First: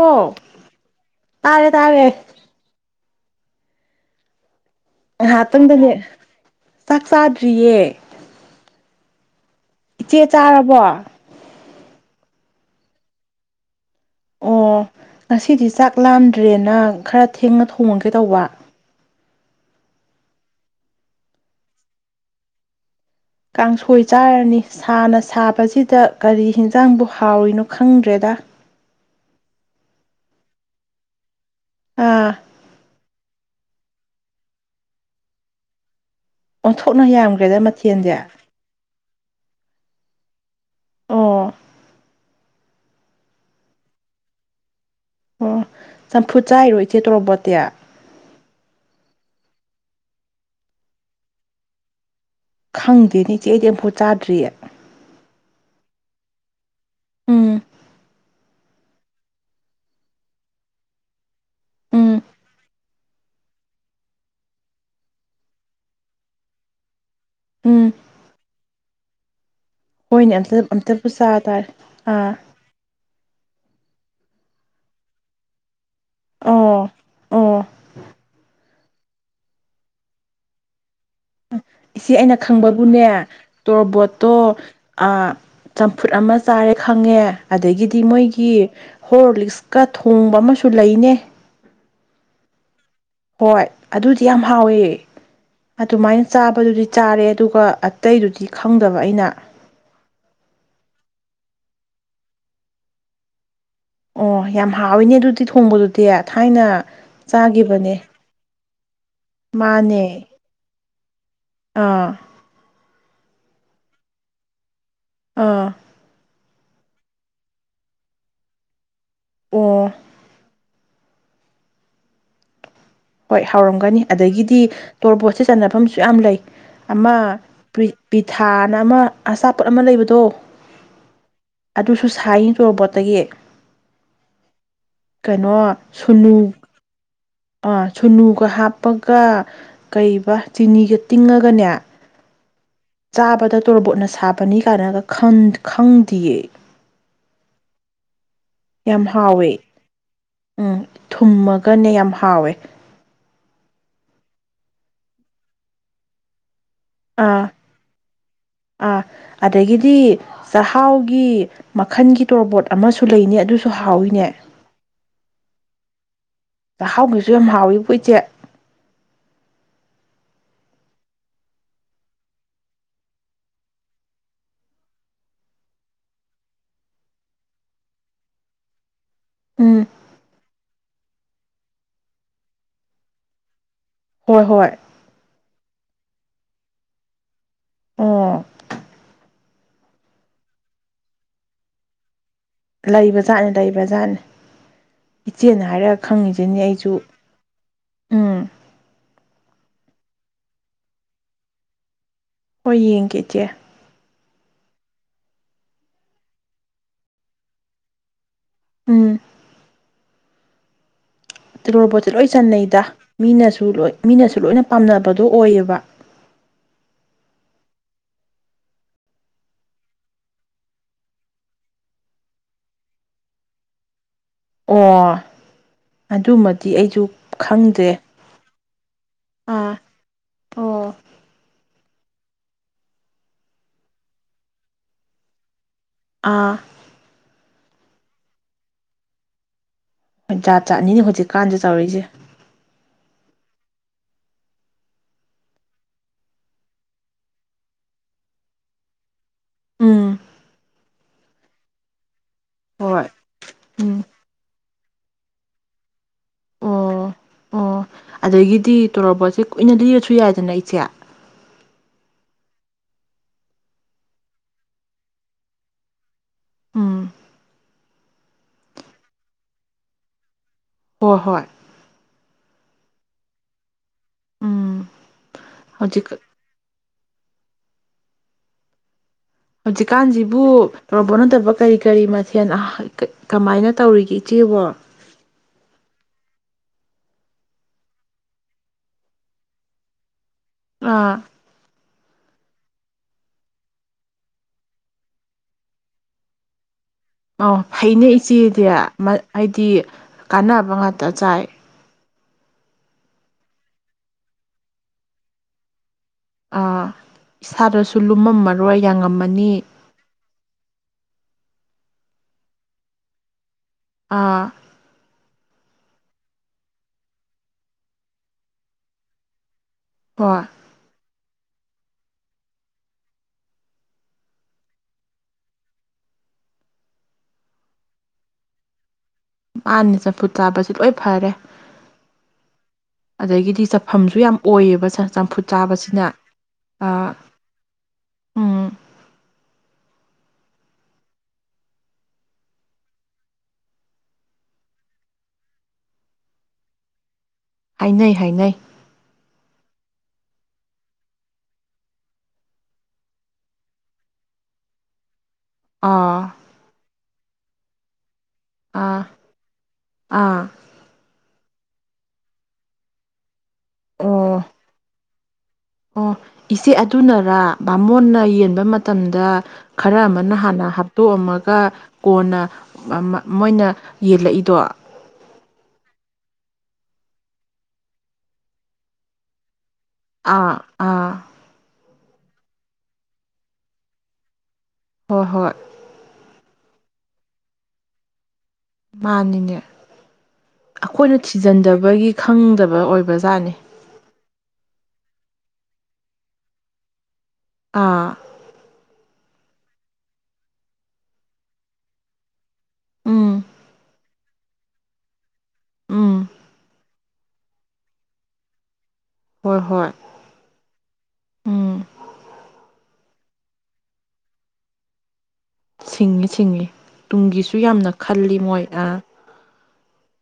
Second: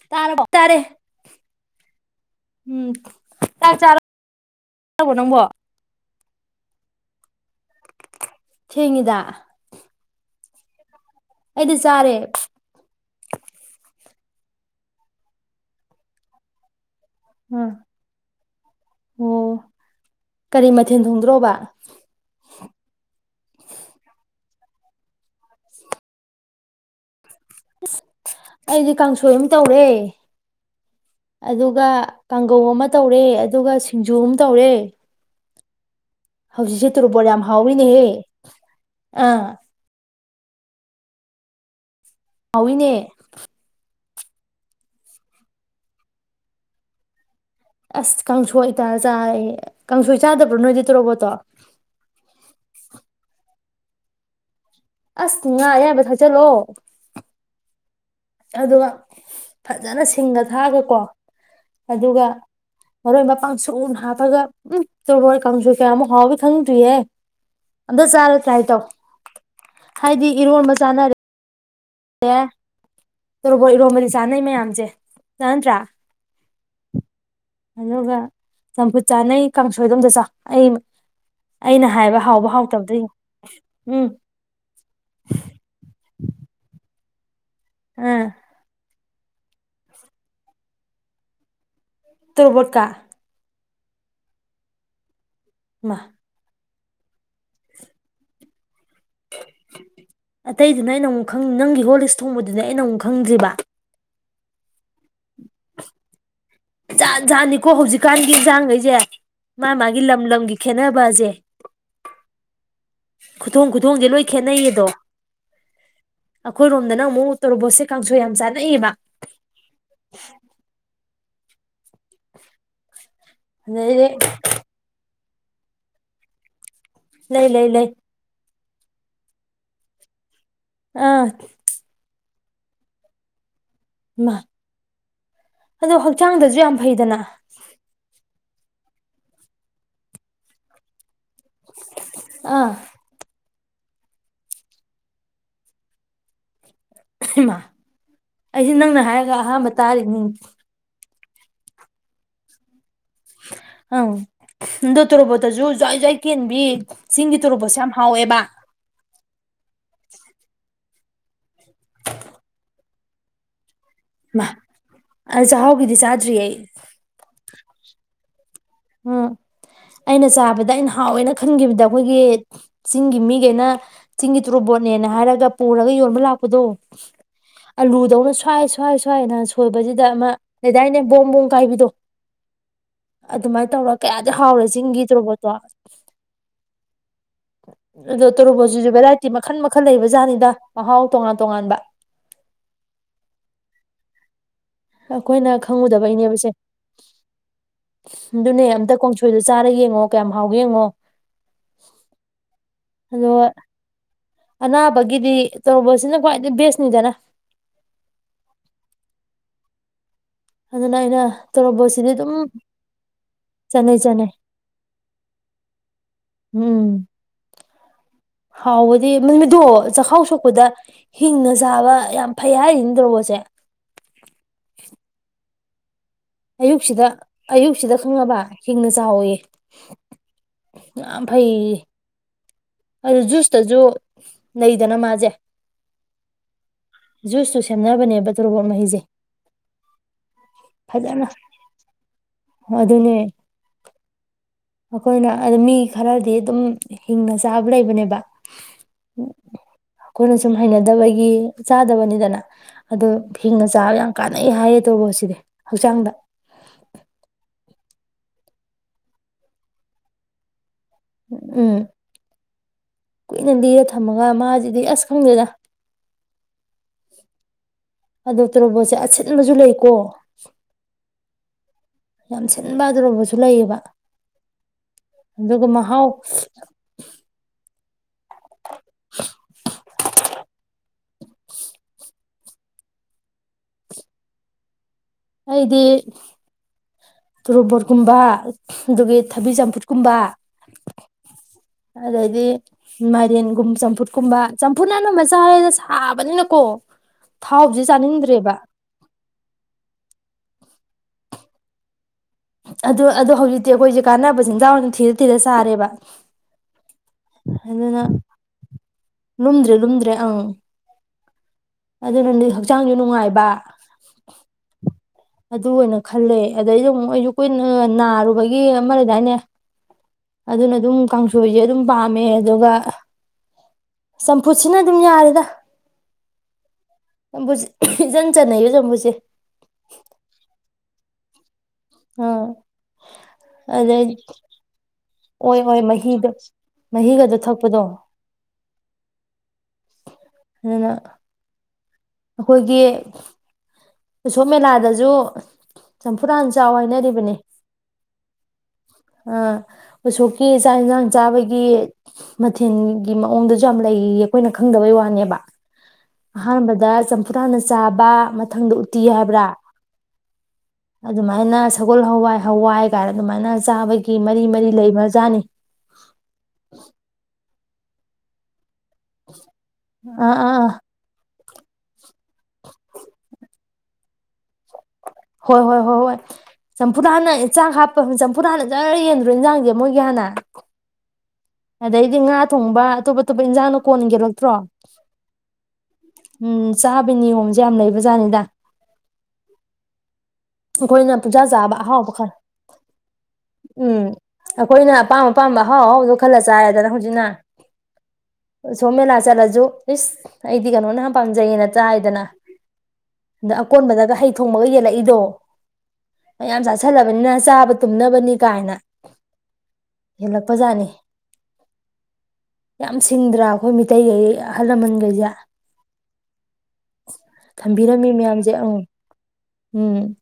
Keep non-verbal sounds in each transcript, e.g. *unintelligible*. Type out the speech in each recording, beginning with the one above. ꯑꯣ ꯇꯥꯔꯕꯣ ꯇꯥꯔꯦ ꯇꯥꯔꯦ ꯇꯥꯔꯦ ꯎꯝ ꯆꯥꯛ ꯆꯥ ꯍꯥ ꯇꯟꯅꯤ ꯆꯥꯛ ꯆꯥꯗ꯭ꯔꯤꯌꯦ ꯊꯦꯡꯉꯦꯗ ꯏꯆꯦ ꯆꯥꯔꯕꯣ ꯑꯩꯗꯤ ꯆꯥꯔꯦ ꯑꯣ ꯉꯁꯤꯗꯤ ꯆꯥꯛ ꯂꯥꯝꯗ꯭ꯔꯦꯅ ꯈꯔ ꯊꯦꯡꯅ ꯑꯥ ꯊꯣꯡꯉꯒꯦ ꯇꯧꯕ ꯑꯣ ꯀꯔꯤ ꯃꯊꯦꯜ ꯊꯣꯡꯗ꯭ꯔꯣꯕ ꯀꯥꯡꯁꯣꯏ ꯆꯥꯔꯅꯤ ꯁꯥꯅ ꯁꯥꯕꯁꯤꯗ ꯀꯔꯤ ꯍꯟꯖꯥꯡꯕꯨ ꯑꯁ ꯑꯩꯗꯤ ꯀꯥꯡꯁꯣꯏ ꯑꯃ ꯇꯧꯔꯦ ꯑꯗꯨꯒ ꯑꯥ ꯀꯥꯡꯒꯧ ꯑꯃ ꯇꯧꯔꯦ ꯑꯗꯨꯒ ꯁꯤꯡꯖꯨ ꯑꯃ ꯇꯧꯔꯦ ꯍꯧꯖꯤꯛꯁꯤ ꯑꯣꯟꯊꯣꯛꯅ ꯇꯨꯔꯨꯕꯣꯠ ꯌꯥꯝ ꯌꯥꯝꯈ꯭ꯔꯦꯗ ꯍꯥꯎꯋꯤꯅꯦꯍꯦ ꯃꯊꯦꯜꯁꯦ ꯑꯥ ꯑꯣ ꯍꯥꯎꯏꯅꯦ ꯑꯣ ꯆꯝꯐꯨꯠ ꯆꯥꯔꯣ ꯏꯆꯦ ꯇꯧꯣꯔꯕꯠ ꯗꯌꯥ ꯑꯁ ꯀꯥꯡꯁꯣꯏ ꯏꯇꯥꯔ ꯆꯥ ꯀꯥꯡꯁꯣꯏ ꯆꯥꯗꯕ꯭ꯔꯣ ꯅꯣꯏꯗꯤ ꯇꯣꯔꯣꯕꯣꯠꯇꯣ ꯈꯪꯗꯦ ꯏꯆꯦ ꯑꯩꯗꯤ ꯑꯃꯝꯐꯨ ꯆꯥꯗ꯭ꯔꯤꯌꯦ ꯑꯁ ꯉꯥ ꯑꯌꯥꯝꯕ ꯊꯛꯆꯜꯂꯑꯣ ꯎꯝ ꯑꯗꯨꯒ ꯐꯖꯅ ꯁꯤꯡꯒ ꯊꯥꯑꯒꯀꯣ ꯎꯝ ꯑꯗꯨꯒ ꯃꯔꯣꯏ ꯃ ꯄꯥꯡꯁꯨ ꯍꯥꯞꯄꯒ ꯎ ꯇꯣꯔꯕꯣꯏ ꯀꯥꯡꯁꯨꯨ ꯀꯌꯥꯃꯨꯛ ꯍꯥꯎꯕ ꯈꯪꯗ꯭ꯔꯤꯌꯦꯦ ꯎꯝ ꯑꯝꯇ ꯆꯥꯔ ꯇ꯭ꯔꯥꯏ ꯇꯧ ꯍꯥꯏꯗꯤ ꯍꯣꯏꯅꯦ ꯑꯝꯇ ꯏꯔꯣꯟꯕ ꯑꯝꯇꯕꯨ ꯆꯥꯅꯔꯦ ꯆꯥ ꯇꯥꯔꯦ ꯑꯥ ꯇꯧꯔꯣꯕꯣꯠ ꯏꯔꯣꯝꯕꯗꯤ ꯆꯥꯅꯩ ꯃꯌꯥꯝꯁꯦ ꯆꯥꯅꯗ꯭ꯔ ꯑꯣ ꯑꯣ ꯑꯗꯨꯒ ꯆꯝꯐꯨꯠ ꯆꯥꯅꯩ ꯀꯥꯡꯁꯣꯏꯗꯣ ꯑꯝꯇ ꯆꯥꯎ ꯑꯩ ꯏꯆꯦ ꯍꯥꯏꯕ ꯑꯩꯅ ꯍꯥꯎꯕ ꯍꯥꯎꯇꯕꯗꯣ ꯈꯪꯕꯕꯨꯅꯦ ꯌꯦꯡꯉꯨ ꯎꯝ ꯇꯣꯔꯕꯣꯠꯇꯣ ꯆꯝꯐꯨꯠ ꯑꯃ ꯆꯥꯔꯦ ꯈꯪꯉꯦ ꯑꯗꯒꯤꯗꯤ ꯑꯥ ꯃꯣꯏꯒꯤ ꯍꯣꯔ ꯂꯤꯛꯁꯀ ꯊꯣꯡꯕ ꯑꯃꯁꯨ ꯂꯩꯅꯦ ꯇꯨꯔꯕꯠꯀꯥ ꯍꯣꯏ ꯑꯗꯨꯗꯤ ꯌꯥꯝ ꯍꯥꯎꯋꯦ ꯃꯥ ꯑꯗꯨꯃꯥꯏꯅ ꯆꯥꯕꯗꯨꯗꯤ ꯆꯥꯔꯦ ꯑꯗꯨꯒ ꯑꯇꯩꯗꯨꯗꯤ ꯈ ꯑꯇꯩ ꯗꯨꯅ ꯑꯩꯅꯃꯨꯛ ꯈ ꯅꯪꯒꯤ ꯍꯣ ꯂꯤꯁ ꯊꯣꯡꯕꯗꯨꯅꯦ ꯑꯩꯅ ꯑꯃꯨꯛ ꯈꯪꯗ꯭ꯔꯤꯕ ꯑꯣ ꯌꯥꯝ ꯍꯥꯎꯋꯤꯅꯦ ꯑꯗꯨꯗꯤ ꯊꯣꯡꯕꯗꯨꯗꯤ ꯊꯥꯏꯅ ꯏꯟꯖꯥꯟꯖꯥꯠꯅꯤꯀꯣ ꯆꯥꯈꯤꯕꯅꯦ ꯍꯧꯖꯤꯛꯀꯥꯟꯒꯤ ꯌꯦꯟꯁꯥꯡꯈꯩꯁꯦ ꯃꯥ ꯃꯥꯒꯤ ꯂꯝ ꯃꯥꯅꯦ ꯂꯝꯒꯤ ꯈꯦꯠꯅꯕ ꯖꯦ ꯑꯥ ꯈꯨꯊꯣꯡ ꯈꯨꯊꯣꯡꯁꯦ ꯂꯣꯏ ꯈꯦꯠꯅꯩꯌꯦꯗꯣ ꯑꯥ ꯑꯩꯈꯣꯏꯔꯣꯝꯗꯅ ꯑꯃꯨꯛ ꯇ‌ꯣꯔꯣꯕꯣꯠꯁꯦ ꯀꯥꯡꯁꯣꯏ ꯌꯥꯝ ꯆꯥꯅꯩꯑꯦꯕ ꯑꯣ *unintelligible* ꯍꯣꯏ ꯍꯥꯎꯔꯝꯒꯅꯤ ꯑꯗꯩꯗꯤ ꯑꯗꯒꯤꯗꯤ ꯇꯣꯔꯕꯣꯠ ꯁꯤ ꯆꯥꯟꯅꯐꯝꯁꯨ ꯌꯥꯝ ꯂꯩ ꯑꯃ ꯂꯩ ꯂꯩ ꯄ꯭ꯔꯤ ꯂꯩ ꯄꯤꯊ ꯍꯥꯟꯅ ꯑꯃ ꯑꯆꯥꯄꯣꯠ ꯑꯃ ꯂꯩꯕꯗꯣ ꯑꯥ ꯑꯗꯨꯁꯨ ꯁꯥꯏ ꯇꯣꯔꯕꯣꯠꯇꯒꯤ ꯏꯃ ꯀꯩꯅꯣ ꯑꯗꯣ ꯁꯨꯅꯨ ꯍꯛꯆꯥꯡꯗꯁꯨ ꯌꯥꯝ ꯐꯩꯗꯅ ꯑ ꯁꯨꯅꯨꯒ ꯍꯥꯞꯄꯒ ꯀꯩꯕ ꯆꯤꯅꯤꯒ ꯇꯤꯡꯉꯒꯅꯦ ꯑꯥ ꯆꯥꯕꯗ ꯇꯣꯔꯕꯣꯠꯅ ꯁꯥꯕꯅꯤ ꯀꯥꯏꯅꯒ ꯈꯪ ꯈꯪꯗꯤꯌꯦ ꯏꯃꯥ ꯑꯩꯁꯦ ꯌꯥꯝ ꯅꯪꯅ ꯍꯥꯏꯔꯒ ꯍꯥꯎꯋꯦ ꯑꯍꯥꯟꯕ ꯇꯥꯔꯤꯅꯤ ꯎꯝ ꯊꯨꯝꯃꯒꯅꯦ ꯌꯥꯝ ꯍꯥꯎꯋꯦ ꯑꯡ ꯑꯗꯣ ꯇꯔꯣꯕꯠꯇꯖꯨ ꯖꯨꯥꯏ ꯖꯨꯥꯏ ꯀꯦꯟꯕꯤ ꯆꯤꯡꯒꯤ ꯑꯥ ꯇꯨꯔ‌ꯣꯕ‌ꯣꯠꯁ‌ꯦ ꯌꯥꯝ ꯍꯥꯎꯋꯦꯕ ꯑꯥ ꯑꯗꯒꯤꯗꯤ ꯆꯥꯛꯍꯥꯎꯒꯤ ꯃꯈꯜꯒꯤ ꯇꯣꯔꯕꯣꯠ ꯑꯃꯁꯨ ꯂꯩꯅ‌ꯦ ꯑꯗꯨ ꯁꯨ ꯍꯥꯎꯋꯤꯅꯦ ꯃꯥ ꯑꯩ ꯆꯥꯛꯍꯥꯎꯒꯤꯗꯤ ꯆꯥꯗ꯭ꯔꯤ ꯑꯩ ꯆꯥꯛꯍꯥꯎꯒꯤꯁꯨ ꯌꯥꯝ ꯍꯥꯎꯋꯤꯕ‌ꯣ ꯏꯆ‌ꯦ ꯎꯝ ꯑꯩꯅ ꯆꯥꯕꯗ ꯑꯩꯅ ꯍꯥꯎꯋꯦꯅ ꯈꯟꯈꯤꯕꯗ ꯑꯩꯈꯣꯏꯒꯤ ꯆꯤꯡꯒꯤ ꯃꯤꯈꯩꯅ ꯆꯤꯡꯒꯤ ꯇꯣꯔꯨꯕꯣꯠꯅꯦꯅ ꯍꯥꯏꯔꯒ ꯄꯨꯔꯒ ꯌꯣꯟꯕ ꯂꯥꯛꯄꯗꯣ ꯑꯂꯨꯗꯧꯅ ꯁ꯭ꯋꯥꯏ ꯁ꯭ꯋꯥꯏ ꯁꯋꯥꯏꯅ ꯎꯝ ꯁꯣꯏꯕꯁꯤꯗ ꯑꯃ ꯂꯩꯗꯥꯏꯅꯦ ꯕꯣꯝꯕꯣꯝ ꯀꯥꯏꯕꯤꯗꯣ ꯑꯗꯨꯃꯥꯏꯅ ꯇꯧꯔ ꯀꯌꯥꯗꯤ ꯍꯣꯏ ꯍꯥꯎꯔ ꯍꯣꯏ ꯆꯤꯡꯒꯤ ꯇꯨꯔꯣꯕꯣꯠꯇꯣ ꯑꯗ‌ꯣ ꯑꯣ ꯇ‌ꯣꯔ‌ꯣꯕ‌ꯣꯠꯁꯤꯁꯨ ꯕ‌ꯦꯔꯥꯏꯇ ꯃ ꯃꯈꯟ ꯃꯈꯜ ꯂꯩꯕ ꯖꯥꯠꯅꯤꯗ ꯃꯍꯥꯎ ꯇꯣꯉꯥꯟ ꯇꯣꯉꯥꯟꯕ ꯂꯩꯕ ꯖꯥꯠꯅꯤ ꯂꯩꯕꯖꯥꯠꯅꯤ ꯑꯩꯈꯣꯏꯅ ꯏꯆꯦꯅ ꯍꯥꯏꯔꯒ ꯈꯪꯉꯨꯗꯕꯩꯅꯦꯕꯁꯦ ꯈꯪꯉꯤꯁꯤꯅꯤ ꯑꯩꯁꯨ ꯎꯝ ꯑꯗꯨꯅꯦ ꯑꯝꯇ ꯀꯣꯡꯁꯣꯏꯗ ꯆꯥꯔ ꯌꯦꯡꯉꯣ ꯀꯌꯥꯝ ꯍꯥꯎꯒꯦ ꯌꯦꯡꯉꯣ ꯍꯣꯏ ꯌꯦꯡꯒꯦ ꯏꯆꯦ ꯑꯗꯨꯒ ꯑꯅꯥꯕꯒꯤꯗꯤ ꯇ‌ꯣꯔ‌ꯣꯕ‌ꯣꯠꯁꯤꯅ ꯈ꯭ꯋꯥꯏꯗꯒꯤ ꯕꯦꯁꯅꯤꯗꯅ ꯎꯝ ꯑꯗꯨꯅ ꯑꯩꯅ ꯇꯣꯔꯣꯕꯣꯠꯁꯤꯗꯤ ꯇ‌ꯣꯔꯣꯕꯣꯠꯁꯦ ꯂꯣꯏ ꯑꯗꯨꯝ ꯆꯟꯅꯩꯗ ꯃꯤꯅꯁꯨ ꯂꯣꯏ ꯆꯥꯅꯩ ꯆꯥꯅꯩ ꯃꯤꯅꯁꯨ ꯂꯣꯏꯅ ꯄꯥꯝꯅꯕꯗꯣ ꯑꯣꯏꯌꯦꯕ ꯎꯝ ꯍꯥꯎꯕꯗꯤ ꯃꯃꯤꯗꯣ ꯆꯈꯥꯎ ꯁꯣꯛꯄꯗ ꯍꯤꯡꯅ ꯆꯥꯕ ꯌꯥꯝ ꯐꯩ ꯍꯥꯏꯔꯤꯅꯤ ꯇ‌ꯣꯔ‌ꯣꯕ‌ꯣꯠꯁꯦ ꯑꯣ ꯑꯗꯨꯃꯗꯤ ꯑꯩꯁꯨ ꯑꯌꯨꯛꯁꯤꯗ ꯈꯪꯗ‌ꯦ ꯑꯌꯨꯛꯁꯤꯗ ꯈꯪꯉꯕ ꯍꯤꯡꯅ ꯆꯥꯋ‌ꯣꯌ‌ꯦ ꯑꯣ ꯌꯥꯝ ꯐꯩꯌ‌ꯦꯌ‌ꯦ ꯑꯗꯨ ꯖꯨꯁꯇꯁꯨ ꯂꯩꯗꯅ ꯃꯥꯁꯦ ꯑꯥ ꯖꯨꯁꯇꯨ ꯁꯦꯝꯅꯕꯅꯦꯕ ꯇꯣꯔꯣꯕꯣꯠ ꯃꯍꯤꯁꯦ ꯖꯥꯠ ꯖꯥꯠꯅꯤꯅ‌ꯦ ꯐꯖꯅ ꯍꯧꯖꯤꯛꯀꯥꯟꯁ‌ꯦ ꯇꯧꯔꯛꯏꯁꯦ ꯍꯣꯏ ꯑꯗꯨꯅꯦ ꯑꯩꯈꯣꯏꯅ ꯑꯗꯨ ꯃꯤ ꯈꯔꯗꯤ ꯑꯗꯨꯝ ꯍꯤꯡꯅ ꯆꯥꯕ ꯂꯩꯕꯅꯦꯕ ꯎꯝ ꯑꯩꯈꯣꯏꯅ ꯁꯨꯝ ꯍꯩꯅꯗꯕꯒꯤ ꯒꯤ ꯆꯥꯗꯕꯅꯤꯗꯅ ꯑꯗꯣ ꯍꯣꯏ ꯍꯤꯡꯅ ꯆꯥꯕ ꯎꯝ ꯌꯥꯝ ꯀꯥꯟꯅꯩ ꯍꯥꯏꯌꯦ ꯇ‌ꯣꯕꯣꯠꯁꯤꯗꯤ ꯍꯛꯆꯥꯡꯗ ꯑꯣ ꯑꯣ ꯑꯗꯒꯤꯗꯤ ꯇꯣꯔꯕꯣꯠꯁꯤ ꯀꯨꯏꯅ ꯂꯤꯔꯁꯨ ꯌꯥꯏꯗꯅ ꯏꯆꯦ ꯎꯝ ꯀꯨꯏꯅ ꯂꯤꯔ ꯊꯝꯃꯒ ꯃꯥꯁꯤꯗꯤ ꯑꯁ ꯈꯪꯗꯦꯗ ꯎꯝ ꯑꯗꯣ ꯇꯣꯔꯣꯕꯣꯠꯁꯦ ꯑꯁꯤꯟꯕꯁꯨ ꯂꯩꯀꯣ ꯍꯣ ꯍꯣꯏ ꯌꯥꯝ ꯁꯤꯟꯕ ꯇ‌ꯣꯔꯣꯕꯣꯠꯁꯨ ꯂꯩꯌꯦꯕ ꯎꯝ ꯑꯗꯨꯒ ꯍꯧꯖꯤꯛ ꯃꯍꯥꯎ *unintelligible* ꯍꯧꯖꯤꯛꯀꯥꯟꯖꯤꯕꯨ ꯔꯣꯕꯣꯠ ꯅꯠꯇꯕ ꯀꯔꯤ ꯀꯔꯤ ꯃꯊꯦꯜ ꯑꯍ ꯀꯃꯥꯏꯅ ꯇꯧꯔꯤꯒꯦ ꯏꯆꯦꯕꯣ ꯑꯩꯗꯤ ꯇꯣꯔꯣꯕꯣꯠꯀꯨꯝꯕ ꯑꯗꯨꯒꯤ ꯊꯕꯤ ꯆꯝꯐꯨꯠꯀꯨꯝꯕ ꯑꯥ ꯑꯗꯩꯗꯤ ꯃꯥꯏꯔꯦꯟꯒꯨꯝ ꯆꯝꯐꯨꯠ ꯀꯨꯝꯕ ꯆꯝꯐꯨꯠꯅ ꯑꯅꯝ ꯃꯆꯥꯔꯦꯗ ꯁꯥꯕꯅꯤꯅꯀꯣ ꯑ ꯊꯥꯎꯁꯦ ꯐꯩꯅꯦ ꯆꯥꯅꯤꯡꯗ꯭ꯔꯦꯕ ꯏꯆꯦꯗꯤ ꯃ ꯍꯥꯏꯗꯤ ꯀꯥꯟꯅ *unintelligible* ꯇꯥ ꯆꯥꯏ ꯑꯗꯣ ꯑꯗꯣ ꯍꯧꯖꯤꯛꯇꯤ ꯑꯩꯈꯣꯏꯖꯦ ꯀꯥꯟꯅꯕꯆꯤꯟꯖꯥꯛ ꯑꯣꯏ ꯊꯤꯔ ꯊꯤꯔ ꯆꯥꯔꯦꯕ ꯑꯥ ꯏꯁꯥꯗꯁꯨ ꯑꯗꯨꯅ ꯂꯨꯝꯃꯝꯃꯔꯣꯏ ꯌꯥꯉꯝꯃꯅꯤ ꯂꯨꯝꯗ꯭ꯔꯦ ꯂꯨꯝꯗ꯭ꯔꯦ ꯑꯪ ꯑꯗꯨꯅ ꯍꯛꯆꯥꯡꯖꯨ ꯅꯨꯡꯉꯥꯏꯕ ꯑꯥ ꯑꯗꯨ ꯑꯣꯏꯅ ꯈꯜꯂꯦ ꯑꯗꯩꯁꯨ ꯑꯃꯨꯛ ꯑꯩꯖꯨ ꯀꯨꯏꯅ ꯅꯥꯔꯨꯕꯒꯤ ꯑꯃ ꯂꯩꯗꯥꯏꯅꯦ ꯍꯣꯏ ꯑꯗꯨꯅ ꯑꯗꯨꯝ ꯀꯥꯡꯁꯣꯏꯁꯦ ꯑꯗꯨꯝ ꯄꯥꯝꯃꯦ ꯑꯗꯨꯒ ꯆꯝꯐꯨꯠꯁꯤꯅ ꯑꯗꯨꯝ ꯌꯥꯔꯦꯗ ꯆꯝꯐꯨꯠꯁꯦ ꯏꯆꯟ ꯆꯟꯅꯩꯌꯦ ꯆꯝꯐꯨꯠꯁꯦ ꯃꯥꯅꯦ ꯆꯝꯐꯨꯠ ꯆꯥꯁꯦ ꯂꯣꯏ ꯐꯔꯦ ꯑꯥ ꯑꯗꯒꯤꯗꯤ ꯑꯗꯩ ꯆꯐꯝꯁꯨ ꯌꯥꯝ ꯑꯣꯏꯌꯦꯕ ꯁ ꯑꯣꯏ ꯑꯣꯏ ꯃꯍꯤꯒ ꯃꯍꯤꯒꯗꯣ ꯊꯛꯄꯗꯣ ꯎꯝ ꯑꯗꯨꯅ ꯑꯈꯣꯏꯒꯤ ꯎꯁꯣꯞ ꯃꯦꯂꯥꯗꯖꯨ ꯆꯝꯐꯨꯨꯠ ꯍꯥꯟ ꯆꯥꯎ ꯍꯥꯏꯅꯔꯤꯕꯅꯤ ꯍꯥꯏꯅꯩ ꯍꯥꯏꯅꯩ ꯎꯁꯣꯞꯀꯤ ꯆꯥꯛ ꯏꯟꯁꯥꯡ ꯆꯥꯕꯒꯤ ꯃꯊꯦꯜꯒꯤ ꯃꯑꯣꯡꯗꯁꯨ ꯌꯥꯝ ꯂꯩꯔꯤꯌꯦ ꯑꯩꯈꯣꯏꯅ ꯈꯪꯗꯕꯩ ꯋꯥꯅꯦꯕ ꯑꯥ ꯑꯍꯥꯟꯕꯗ ꯆꯝ ꯈꯥꯇꯡ ꯍꯥꯟꯅ ꯆꯥꯕ ꯃꯊꯪꯗ ꯇꯤ ꯑꯥ ꯍꯥꯏꯕ꯭ꯔꯥ ꯑꯥ ꯑꯗꯨꯃꯥꯏꯅ ꯁꯒꯣꯜ ꯍꯋꯥꯏ ꯍꯋꯥꯏ ꯀꯥꯏꯅ ꯑꯗꯨꯃꯥꯏꯅ ꯆꯥꯕꯒꯤ ꯑꯣ ꯃꯔꯤ ꯃꯔꯤ ꯂꯩꯕ ꯆꯅꯤ ꯑꯣ ꯏꯆꯦ ꯑꯗꯨꯅꯔꯥ ꯕꯥꯃꯣꯟꯅ ꯌꯦꯟꯕ ꯃꯇꯝꯗ ꯈꯔ ꯑꯃꯅ ꯑꯥ ꯑꯥ ꯍꯥꯟꯅ ꯑꯥ ꯍꯥꯞꯇꯣꯛꯑꯝꯃꯒ ꯀꯣꯟꯅ ꯃꯣꯏꯅ ꯌꯦꯜꯂꯛꯏꯗꯣ ꯍꯣꯏ ꯍꯣꯏ ꯍꯣꯏ ꯍꯣꯏ ꯆꯝꯐꯨꯊ ꯍꯥꯟꯅ ꯏꯟꯁꯥꯡ ꯍꯥꯞꯄ ꯆꯝꯐꯨ ꯍꯥꯟꯅ ꯖꯔ ꯌꯦꯟꯗ꯭ꯔꯣ ꯏꯟꯖꯥꯡꯁꯦ ꯃꯣꯏꯒꯤ ꯍꯥꯟꯅ ꯑꯥ ꯑꯥ ꯑꯗꯩꯗꯤ ꯉꯥ ꯊꯣꯡꯕ ꯑꯇꯣꯞ ꯑꯇꯣꯞꯄ ꯏꯟꯖꯥꯡꯅ ꯀꯣꯟꯌ‌ꯦꯜꯂꯛꯇ꯭ꯔꯣ ꯍꯣꯏ ꯍꯣꯏ ꯎꯝ ꯆꯥꯕ ꯅꯤꯌꯣꯝꯁꯦ ꯌꯥꯝ ꯂꯩꯕ ꯖꯥꯠꯅꯤꯗ ꯃꯥꯅꯤꯅꯦ ꯑꯩꯈꯣꯏꯅ ꯄꯨꯡꯆꯥ ꯆꯥꯕ ꯑꯍꯥꯎꯕ ꯊꯤꯖꯤꯟꯗꯕꯒꯤ ꯈꯛ ꯈꯪꯗꯕ ꯑꯣꯏꯕ ꯖꯥꯠꯅꯤ ꯎꯝ ꯑꯩꯈꯣꯏꯅ ꯑꯄꯥꯝ ꯑꯄꯥꯝꯕ ꯑꯍꯥꯎꯑꯍꯥꯎꯕꯗꯣ ꯈꯜꯂ ꯆꯥꯏꯗꯅ ꯍꯧꯖꯤꯛꯅ ꯑꯥ ꯁꯣꯃꯦꯂ ꯆꯠꯂꯁꯨ ꯏꯁ ꯑꯩꯗꯤ ꯀꯩꯅꯣꯅ ꯌꯥꯝ ꯄꯥꯝꯖꯩꯌꯦ ꯅ ꯆꯥꯏꯗꯅ ꯎꯝ ꯑꯗ ꯑꯀꯣꯟꯕꯗꯒ ꯍꯩ ꯊꯣꯡꯕꯒ ꯌꯦꯜꯂꯛꯏꯗꯣ ꯎꯝ ꯃꯌꯥꯝ ꯆꯥꯥꯁꯜꯂꯕꯅꯤꯅ ꯆꯥꯕ ꯇꯨꯝꯅꯕꯅꯤ ꯀꯥꯏꯅ ꯍꯣꯏ ꯍꯣꯏ ꯍꯦꯜꯂꯛꯄꯖꯥꯠꯅꯤ ꯎꯝ ꯌꯥꯝ ꯁꯤꯡꯗ꯭ꯔꯥ ꯑꯩꯈꯣꯏ ꯃꯤꯇꯩꯈꯩ ꯑꯍꯜ ꯂꯃꯟꯈꯩꯁꯦ ꯁꯤꯡꯉꯤ ꯁꯤꯡꯉꯤ ꯇꯨꯡꯒꯤꯁꯨ ꯌꯥꯝꯅ ꯊꯝꯕꯤꯔꯝꯃꯤ ꯈꯜꯂꯤ ꯃꯌꯥꯝꯁꯦ ꯃꯣꯏ ꯑꯪ ꯎꯝ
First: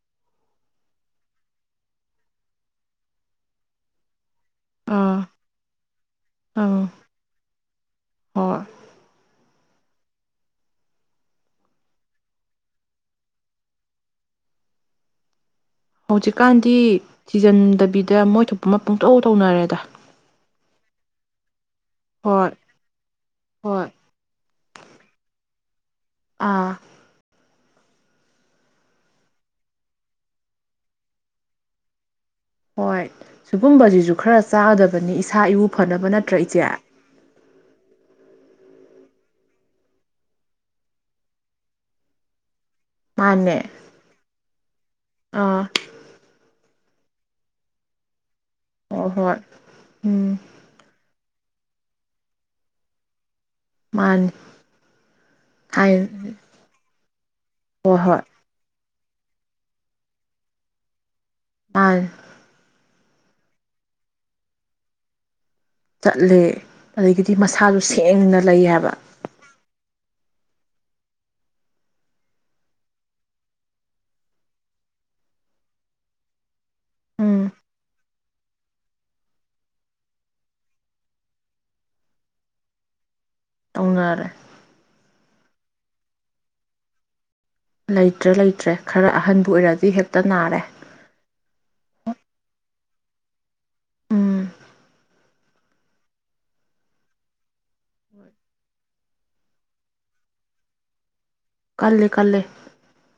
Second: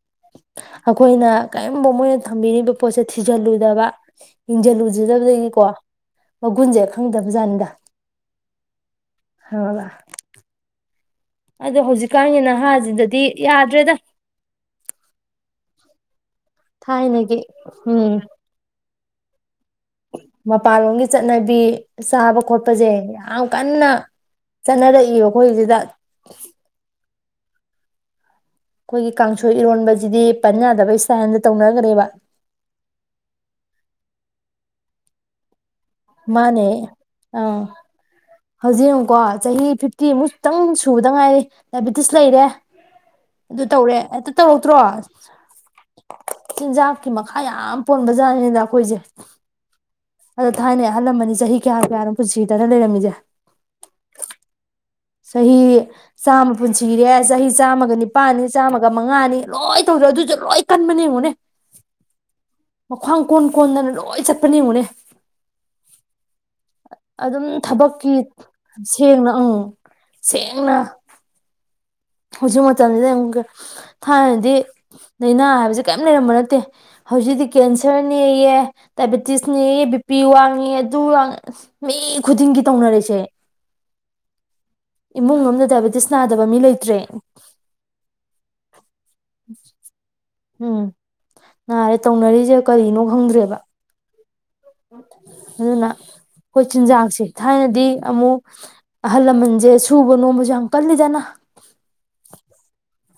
ꯑꯩꯈꯣꯏꯅ ꯀꯔꯤꯒꯝꯕ ꯃꯣꯏꯅ ꯊꯝꯕꯤꯔꯤꯕ ꯄꯣꯠꯁꯦ ꯊꯤꯖꯤꯜꯂꯨꯗꯕ ꯑꯥ ꯌ‌ꯦꯡꯖꯤꯜꯎꯖꯤꯜꯗꯕꯗꯒꯤꯀꯣ ꯃꯒꯨꯟꯁꯦ ꯑꯪ ꯈꯪꯗꯕ ꯖꯥꯠꯅꯤꯗ ꯍꯣꯏ ꯈꯪꯉꯕ ꯑꯗꯣ ꯍꯧꯖꯤꯛꯀꯥꯟꯒꯤ ꯅꯍꯥꯟꯁꯤꯗꯗꯤ ꯌꯥꯗ꯭ꯔꯦꯗ ꯍꯧꯖꯤꯛꯀꯥꯟꯗꯤ ꯊꯥꯏꯅꯒꯤ ꯎꯝ ꯊꯤꯖꯟꯗꯕꯤꯗ ꯃꯣꯏ ꯊꯣꯛꯄ ꯑꯃ ꯄꯨꯡꯇꯧ ꯇꯧꯅꯔꯦꯗ ꯃꯄꯥꯟꯂꯣꯝꯒꯤ ꯆꯠꯅꯕꯤ ꯆꯥꯕ ꯍꯣꯏ ꯈꯣꯠꯄꯁꯦ ꯌꯥꯝ ꯍꯣꯏ ꯀꯟꯅ ꯆꯠꯅꯔꯛꯏꯕ ꯑꯩꯈꯣꯏꯁꯤꯗ ꯑꯥ ꯑꯩꯈꯣꯏꯒꯤ ꯀꯥꯡꯁꯣꯏ ꯏꯔꯣꯟꯕꯁꯤꯗꯤ ꯄꯟ ꯌꯥꯗꯕ ꯁ꯭ꯇꯥꯏꯟꯗ ꯇꯧꯅꯒ꯭ꯔ‌ꯦꯕ ꯍꯣꯏ ꯁꯤꯒꯨꯝꯕꯁꯤꯁꯨ ꯈꯔ ꯆꯥꯒꯗꯕꯅꯤ ꯏꯁꯥ ꯏꯎ ꯐꯅꯕ ꯅꯠꯇ꯭ꯔ ꯏꯆꯦ ꯑꯧ ꯍꯧꯖꯤꯛ ꯌ‌ꯦꯡꯉꯨꯀꯣ ꯆꯍꯤ ꯐꯤꯞꯇꯤ ꯃꯨꯛꯇꯪ ꯁꯨꯕꯗ ꯉꯥꯏꯔꯤ ꯗꯥꯏꯕ‌ꯦꯇꯤꯁ ꯂꯩꯔꯦ ꯃꯥꯅꯦ ꯑꯗꯨ ꯇꯧꯔꯦ ꯍ‌ꯦꯛꯇ ꯇꯧꯔꯛꯇ꯭ꯔꯣ ꯑꯥ ꯆꯤꯟꯖꯥꯛꯀꯤ ꯃꯈꯥ ꯌꯥꯝ ꯄꯣꯟꯕꯖꯥꯠꯅꯤ ꯗꯈꯣꯏꯁꯦ ꯍꯣꯏ ꯍꯣꯏ ꯎꯝ ꯑꯗꯣ ꯊꯥꯏꯅꯩ ꯑꯍꯜꯂꯥꯃꯟꯗꯤ ꯆꯍꯤ ꯀꯌꯥ ꯀꯌꯥꯅꯣ ꯄꯨꯟꯁꯤꯗꯅ ꯂꯩꯔꯝꯃꯤꯁꯦ ꯃꯥꯅꯤ ꯆꯍꯤ ꯍꯥꯏ ꯆꯥꯝꯃ ꯄꯨꯟꯁꯤꯔꯦ ꯆꯍꯤ ꯆꯥꯝꯃꯒ ꯍꯣꯏ ꯍꯣꯏ ꯅꯤꯄꯥꯜꯅꯤ ꯆꯥꯝꯃꯒ ꯒ ꯃꯉꯥꯅꯤ ꯂꯣꯏ ꯇꯧꯗꯦ ꯑꯗꯨꯁꯨ ꯂꯣꯏ ꯀꯟꯕꯅꯦ ꯌꯦꯡꯉꯨꯅꯦ ꯃꯥꯅꯤ ꯃꯈꯨꯋꯥꯡ ꯀꯣꯟ ꯀꯣꯟꯗꯅ ꯂꯣꯏ ꯆꯠꯄꯅꯦꯌ‌ꯦꯡꯉꯨꯅꯦ ꯆꯠꯂꯦ ꯑꯗꯒꯤꯗꯤ ꯑꯗꯨꯝ ꯃꯁꯥꯁꯨ ꯊꯕꯛꯀꯤ ꯁꯦꯡꯅ ꯂꯩ ꯍꯥꯏꯕ ꯁꯦꯡꯅ ꯑꯪ ꯁꯦꯡꯅ ꯍꯧꯖꯤꯛ ꯃꯇꯝꯁꯤꯗ ꯌ‌ꯦꯡꯉꯨ ꯊꯥꯏꯅꯗꯤ ꯂꯩꯏꯅꯥ ꯍꯥꯏꯕꯕꯁꯤ ꯀꯔꯤꯝ ꯂꯩꯔꯝꯕ ꯅꯠꯇꯦ ꯍꯧꯖꯤꯛꯇꯤ ꯎꯝ ꯀꯦꯟꯁꯔ ꯅꯦꯛꯌꯦ ꯗꯥꯏꯕꯦꯇꯤꯁ ꯅꯦꯛꯌꯦ ꯕꯤꯄꯤ ꯋꯥꯡꯉꯦ ꯑꯗꯨ ꯋꯥꯡ ꯃꯤ ꯈꯨꯗꯤꯡꯒꯤ ꯇꯧꯅꯔ‌ꯦꯁꯦ ꯇꯧꯅꯔꯦ ꯏꯃꯨꯡ ꯑꯃꯗ ꯗꯥꯏꯕꯦꯇꯤꯁ ꯅꯥꯗꯕ ꯃꯤ ꯂꯩ ꯇ꯭ꯔꯦ ꯂꯩꯇ꯭ꯔꯦ ꯂꯩꯇ꯭ꯔꯦ ꯈꯔ ꯑꯍꯟꯕꯨ ꯑꯣꯏꯔꯗꯤ ꯍꯦꯛꯇ ꯅꯥꯔ ꯎꯝ ꯅꯥꯔꯦ ꯇꯧꯅꯔꯤꯁꯦ ꯀꯔꯤꯅꯣ ꯈꯪꯗ꯭ꯔꯦꯕ ꯎꯝ ꯑꯗꯨꯅ ꯑꯩꯈꯣꯏ ꯆꯤꯟꯖꯥꯛꯁꯦ ꯊꯥꯏꯅꯗꯤ ꯑꯃꯨꯛ ꯑꯍꯜ ꯂꯃꯟꯁꯦ ꯁꯨꯕ ꯅꯣꯝꯕꯁꯨ ꯌꯥꯝ ꯀꯜꯂꯤꯗꯅ ꯀꯜꯂꯦ ꯀꯜꯂꯦ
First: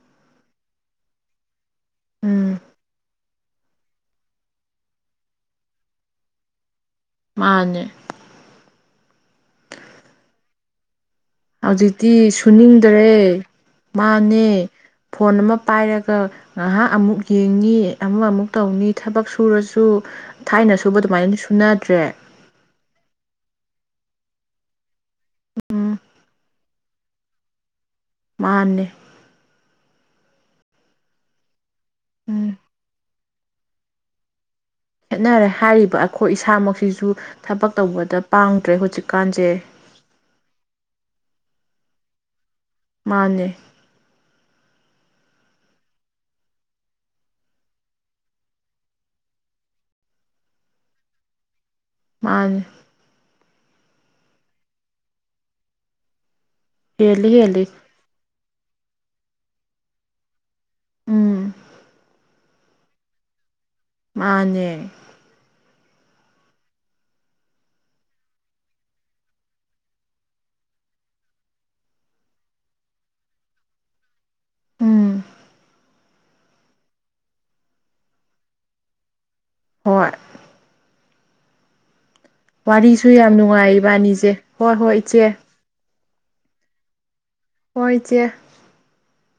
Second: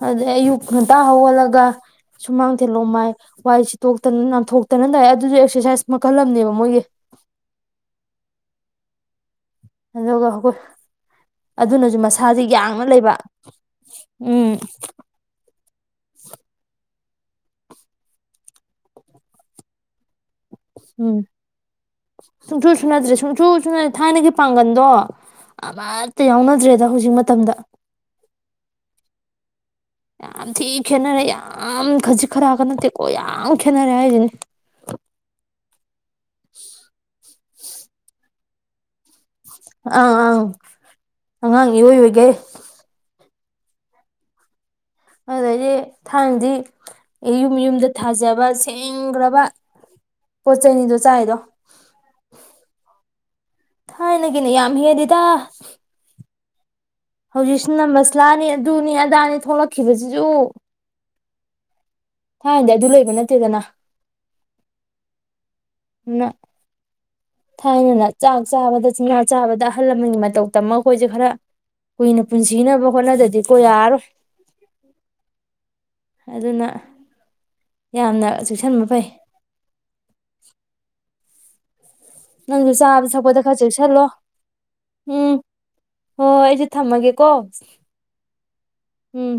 ꯑꯗꯩ ꯑꯌꯨꯛ ꯉꯟꯇ ꯍꯧꯒꯠꯂ ꯒꯥ ꯎꯝ ꯁꯨꯃꯥꯡꯊ‌ꯦꯂꯣꯃꯥꯏ ꯋꯥꯏꯁꯤꯇ‌ꯣꯛꯇꯅ ꯅꯥꯟꯊ‌ꯣꯛꯇꯅ ꯇꯧꯋ‌ꯦ ꯑꯗꯨꯁꯨ ꯑꯦꯛꯁꯔꯁꯥꯏꯁ ꯃꯈꯜꯂꯝꯅꯦꯕ ꯃꯣꯏꯒꯤ ꯃꯥꯅꯦ ꯑꯗꯨꯒ ꯑꯗꯨꯅꯁꯨ ꯍꯧꯖꯤꯛꯇꯤ ꯃꯁꯥꯁꯦ ꯌꯥꯡꯅ ꯁꯨꯅꯤꯡꯗ꯭ꯔꯦ ꯂꯩꯕ ꯃꯥꯅꯦ ꯎꯝ ꯐꯣꯟ ꯑꯃ ꯄꯥꯏꯔꯒ ꯉꯥꯏꯍꯥꯛ ꯑꯃꯨꯛ ꯌꯦꯡꯉꯤ ꯑꯃꯥꯑꯃꯨꯛ ꯇꯧꯅꯤ ꯊꯕꯛ ꯁꯨꯔꯁꯨ ꯊꯥꯏꯅ ꯁꯨꯕ ꯎꯝ ꯑꯗꯨꯃꯥꯏꯅ ꯁꯨꯅꯗ꯭ꯔꯦ ꯁꯨꯡꯁꯨꯁꯨꯅꯗ꯭꯭ꯔꯦ ꯁꯨꯡꯁꯨꯁꯨꯅ ꯊꯥꯏꯅꯒꯤ ꯄꯥꯡꯒꯜꯗꯣ ꯎꯝ ꯑꯃꯠꯇ ꯌꯥꯎꯅꯗ꯭ꯔꯦ ꯑꯗ ꯍꯧꯖꯤꯛ ꯃꯇꯝꯗ ꯃꯥꯅꯦ꯫ ꯌꯥꯝꯝ ꯊꯤ ꯈꯦꯠꯅꯔꯦ ꯌꯥꯝ ꯌꯥꯝ ꯈꯖꯤꯛ ꯎꯝ ꯈꯔꯛꯀ ꯅꯠꯇꯦꯀꯣꯅ ꯌꯥ ꯌꯥꯝ ꯈꯦꯠꯅꯔꯦ ꯍꯥꯏꯖꯤꯅꯤ꯫ ꯈꯦꯠꯅꯔꯦ ꯍꯥꯏꯔꯤꯕ ꯑꯈꯣꯏ ꯏꯁꯥꯃꯛꯁꯤꯁꯨ ꯊꯕꯛ ꯇꯧꯕꯗ ꯄꯥꯡꯗ꯭ꯔꯦ ꯍꯧꯖꯤꯛꯀ ꯑꯥ ꯑ꯫ ꯑꯉꯥꯡ ꯏꯑꯣꯏ ꯑꯣꯏꯒꯩ꯫ ꯃꯥꯅꯦ꯫ ꯑꯗꯨꯗꯩꯗꯤ ꯊꯥꯏꯅꯗꯤ ꯌꯨꯝ ꯌꯨꯝꯗ ꯊꯥꯖꯕ ꯁꯦꯡꯒ꯭ꯔꯕ ꯄꯣꯠ ꯆꯩꯅꯤꯗꯣ ꯆꯥꯏꯗꯣ꯫ ꯃꯥꯅꯦ꯫ ꯊꯥꯏꯅ ꯒꯤꯅ ꯌꯥꯝ ꯍꯦꯜꯂꯤꯗ꯫ ꯍꯦꯜꯂꯤ ꯍꯦꯜꯂꯤ ꯍꯧꯖꯤꯛꯁꯤꯅ ꯃ꯭ꯁꯂꯥꯅꯤ ꯑꯗꯨꯅꯤ ꯑꯗꯥꯅꯤ ꯊꯣꯛꯂꯛꯈꯤꯕꯖꯤꯁꯨ꯫ ꯎꯝ꯫ ꯊꯥꯏꯅꯗꯤ ꯑꯗꯨ ꯂꯩꯕ ꯅꯠꯇꯦꯗꯅ꯫ ꯃꯥꯅꯦ꯫ ꯎ꯫ ꯊꯥꯏꯅꯅ ꯆꯥꯛ ꯆꯥꯕꯗ ꯆꯤꯡꯖꯥ ꯆꯥꯕꯗ ꯑꯍꯜ ꯂꯃꯟꯒꯤ ꯃꯇꯧꯇ ꯑꯃ ꯑꯩꯈꯣꯏꯁꯦ ꯈꯔ ꯀꯨꯏꯅ ꯄꯨꯟꯁꯤꯅꯕ ꯍꯣꯠꯅꯗꯗꯤꯀꯣ ꯌꯥꯔꯔꯣꯏ ꯎꯝ ꯑꯗꯨꯅ ꯌꯥꯝꯅ ꯆꯦꯛꯁꯤꯟꯕ ꯐꯩ ꯍꯣꯏ ꯅꯪꯁꯨ ꯆꯥꯕ ꯋꯥꯔꯤꯁꯨ ꯌꯥꯝ ꯊꯛꯄꯗ ꯈꯔ ꯅꯨꯡꯉꯥꯏ ꯆꯦꯛꯁꯤꯜꯂꯣ ꯏꯕꯥꯅꯤꯁꯦ ꯍꯣꯏ ꯍꯣꯏ ꯏꯆꯦ ꯍꯣ ꯑꯩꯁꯨ ꯊꯝꯃꯒꯦ ꯀ‌ꯣ ꯍꯣꯏ ꯏꯆꯦ ꯎꯝ